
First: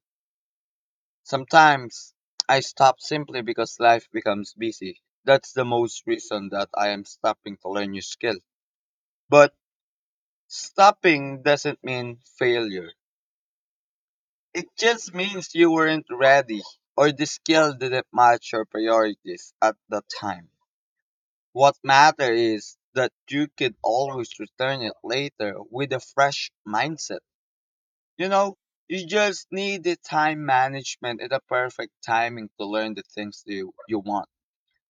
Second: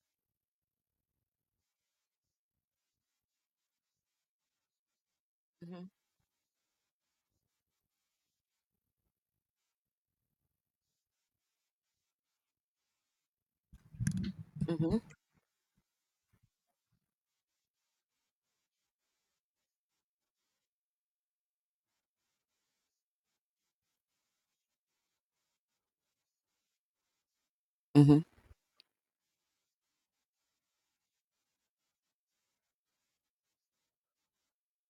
B: Sometimes I stop simply because life becomes busy. That's the
A: Mm-hmm.
B: most reason that I am stopping to learn new skill. But stopping doesn't mean failure. It
A: Mm-hmm.
B: just means you weren't ready or the skill didn't match your priorities at the time. What matters is that you can always return it later with a fresh mindset.
A: Mm-hmm.
B: You know, you just need the time management and the perfect timing to learn the things that you want.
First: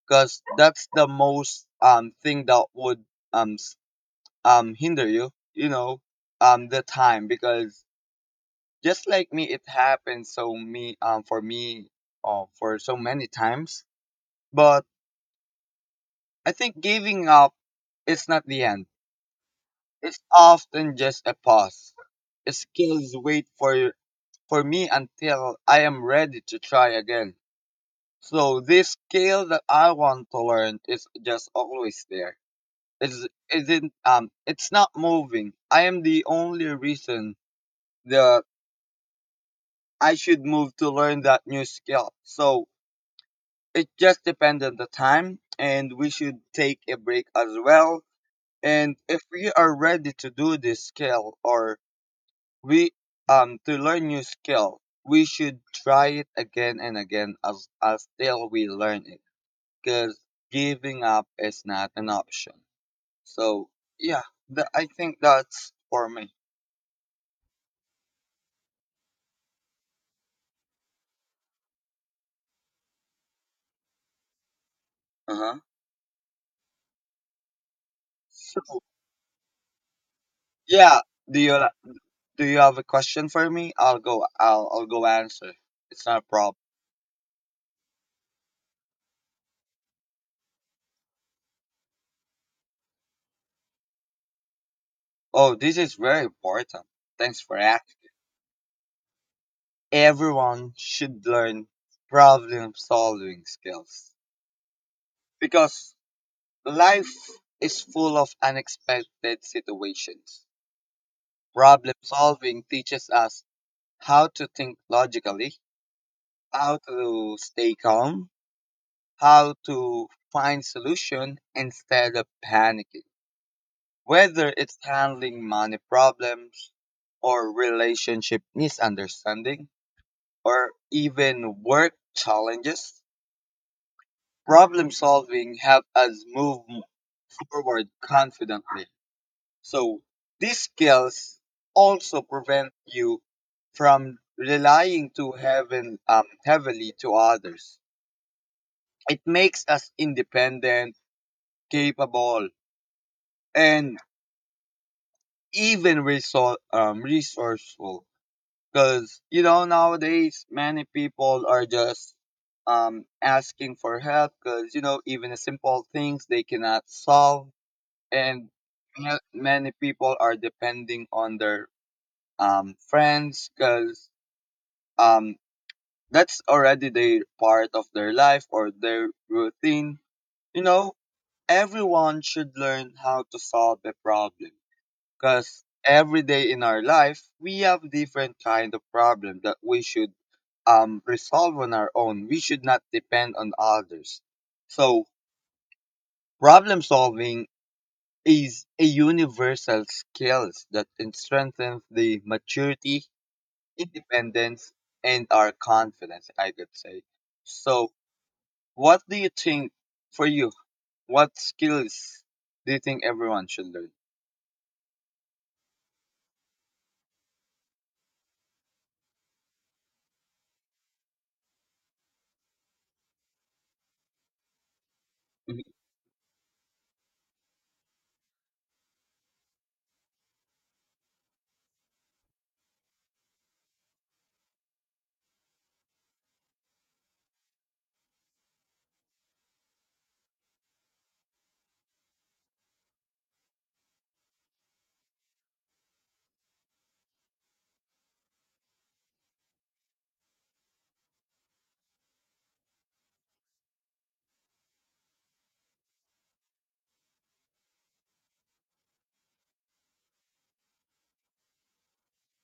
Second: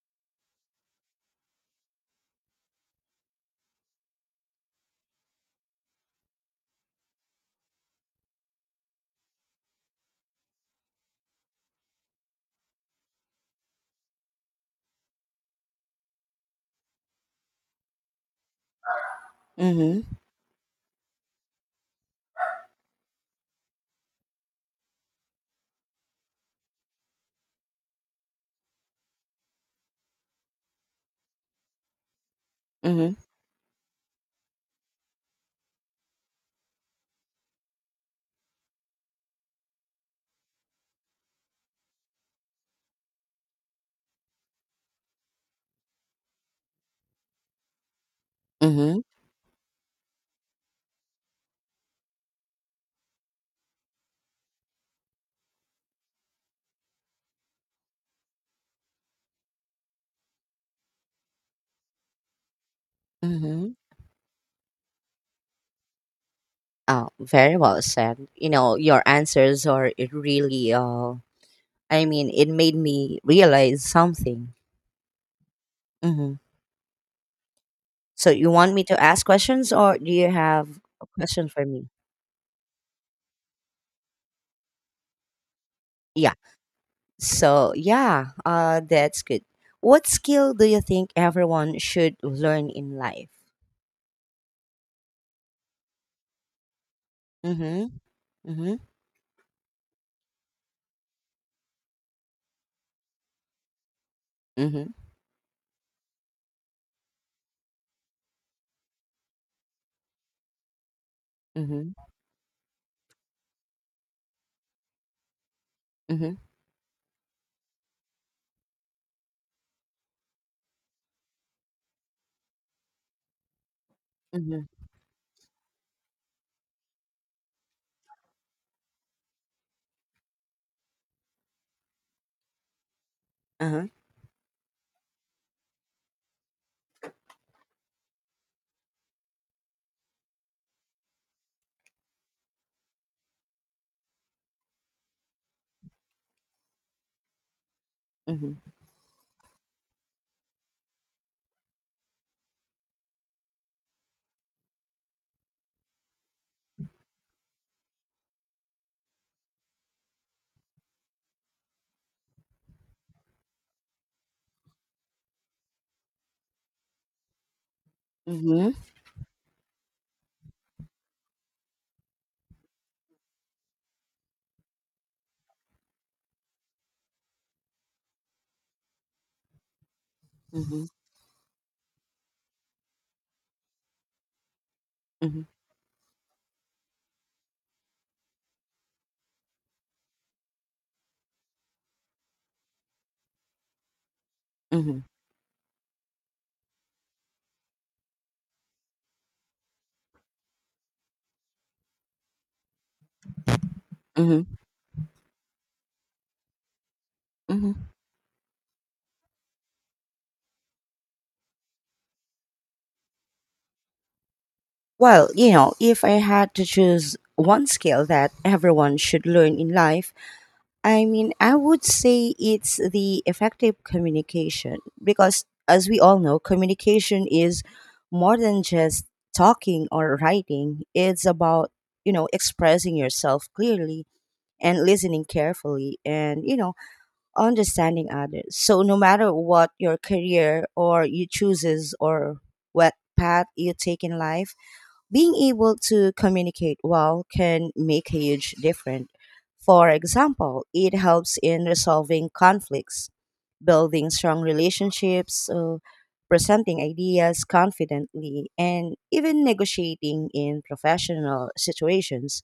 B: Because that's the most thing that would um s- hinder you, you know, the time. Because just like me it happened so me for me for so many times. But I think giving up, it's not the end.
A: Mhm.
B: It's often just a pause. Skills wait for me until I am ready to try again. So this skill that I want to learn is just always there.
A: Mhm.
B: It's it's not moving. I am the only reason the I should move to learn that new skill. So it just depends on the time, and we should take a break as well. And
A: Mhm.
B: if we are ready to do this skill, or We to learn new skill, we should try it again and again as till we learn it. Because giving up is not an option. So
A: Mhm.
B: yeah, I think that's for me.
A: Oh, very well said. You know, your answers are it really I mean, it made me realize something.
B: Uh huh.
A: Mhm. So, you want
B: So
A: me to ask questions, or do you have
B: yeah,
A: a
B: do
A: question
B: you
A: for me?
B: do you have a question for me? I'll go. I'll go answer. It's not a
A: Yeah.
B: problem.
A: So, yeah, that's good. What skill do you think everyone should learn in life?
B: Oh, this is very important. Thanks for
A: Mhm.
B: asking.
A: Mhm.
B: Everyone should learn problem solving skills
A: Mhm.
B: because life is full of unexpected situations. Problem
A: Mhm.
B: solving teaches us how to think logically,
A: Mhm.
B: how to stay calm, how to find solution instead of panicking. Whether
A: Mhm.
B: it's handling money problems or relationship misunderstanding or even work challenges,
A: Uh-huh.
B: problem solving helps us move forward confidently. So these skills also prevent you from relying too heavily to others.
A: Mhm.
B: It makes us independent, capable, and even resourceful. Because, you know, nowadays many people are just asking for help because, you know, even the simple things they cannot solve. And
A: Mhm.
B: many people are depending on their friends because um that's already their part of their life or their routine. You
A: Mhm.
B: know, everyone should learn how to solve a problem,
A: Mhm.
B: because every day in our life we have different kind of problem that we should resolve on our own. We should not depend on others. So
A: Mhm.
B: problem solving is a universal skills that strengthens the maturity,
A: Mhm.
B: independence, and our confidence, I could say. So
A: Mhm.
B: what do you think for you? What skills do you think everyone should learn?
A: Well, you know, if I had to choose one skill that everyone should learn in life, I mean, I would say it's the effective communication, because,
B: Mhm.
A: as we all know, communication is more than just talking or writing. It's about, expressing yourself clearly and listening carefully and, understanding others. So, no matter what your career or you chooses or what path you take in life, being able to communicate well can make a huge difference. For example, it helps in resolving conflicts, building strong relationships, presenting ideas confidently, and even negotiating in professional situations.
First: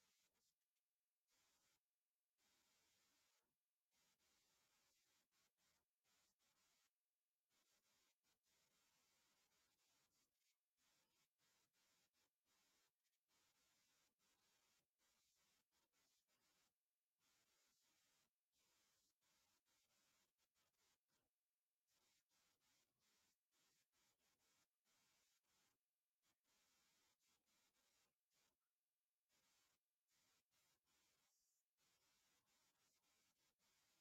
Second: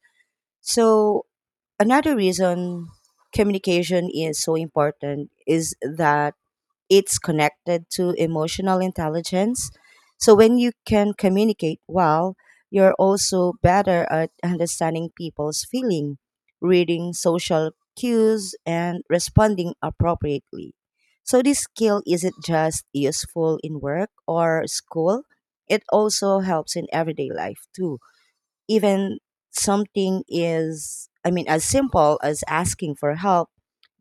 A: So, another reason communication is so important is that it's connected to emotional intelligence. So when you can communicate well, you're also better at understanding people's feeling, reading social cues, and responding appropriately. So this skill isn't just useful in work or school, it also helps in everyday life too. Even something is, I mean, as simple as asking for help,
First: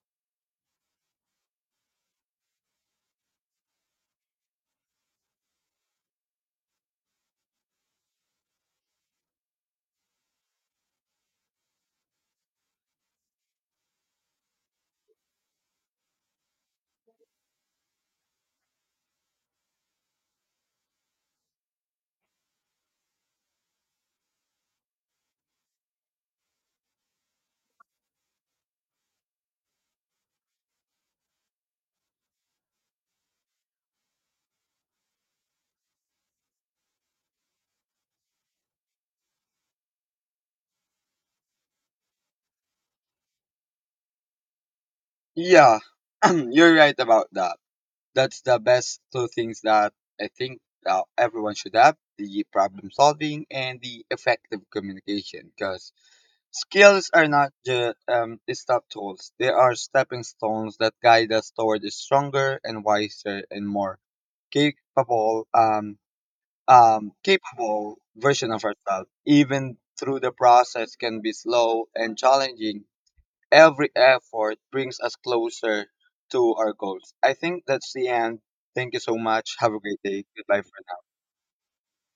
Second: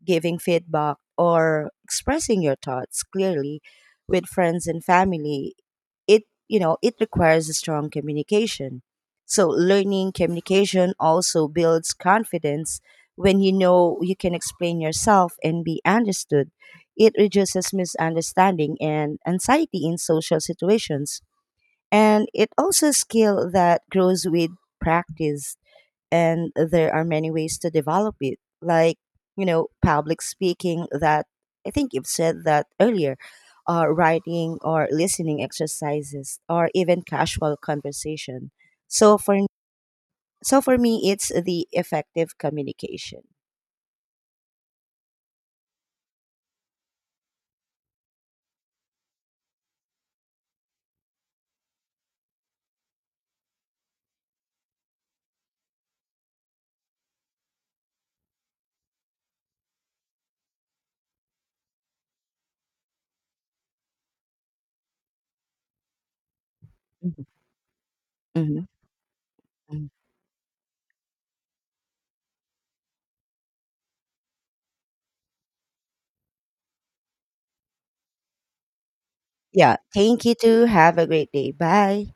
A: giving feedback, or expressing your thoughts clearly with friends and family, it, you know, it requires a strong communication. So learning communication also builds confidence. When you know you can explain yourself and be understood, it reduces misunderstanding and anxiety in social situations. And it also a skill that grows with practice, and there are many ways to develop it, like, you know, public speaking, that I think you've said that earlier, writing or listening exercises or even casual conversation. So for so for me it's the effective communication.
B: Yeah, (clears throat) you're right about that. That's the best two things that I think everyone should have: the problem solving and the effective communication. Because skills are not just stop tools, they are stepping stones that guide us toward a stronger and wiser and more capable
A: Mhm.
B: capable version of
A: Mhm.
B: ourselves. Even
A: Mhm.
B: through the process can be slow and challenging, every effort brings us closer to our goals. I think that's the end. Thank you so much. Have
A: Yeah,
B: a great
A: thank
B: day.
A: you
B: Goodbye
A: too.
B: for
A: Have
B: now.
A: a great day. Bye.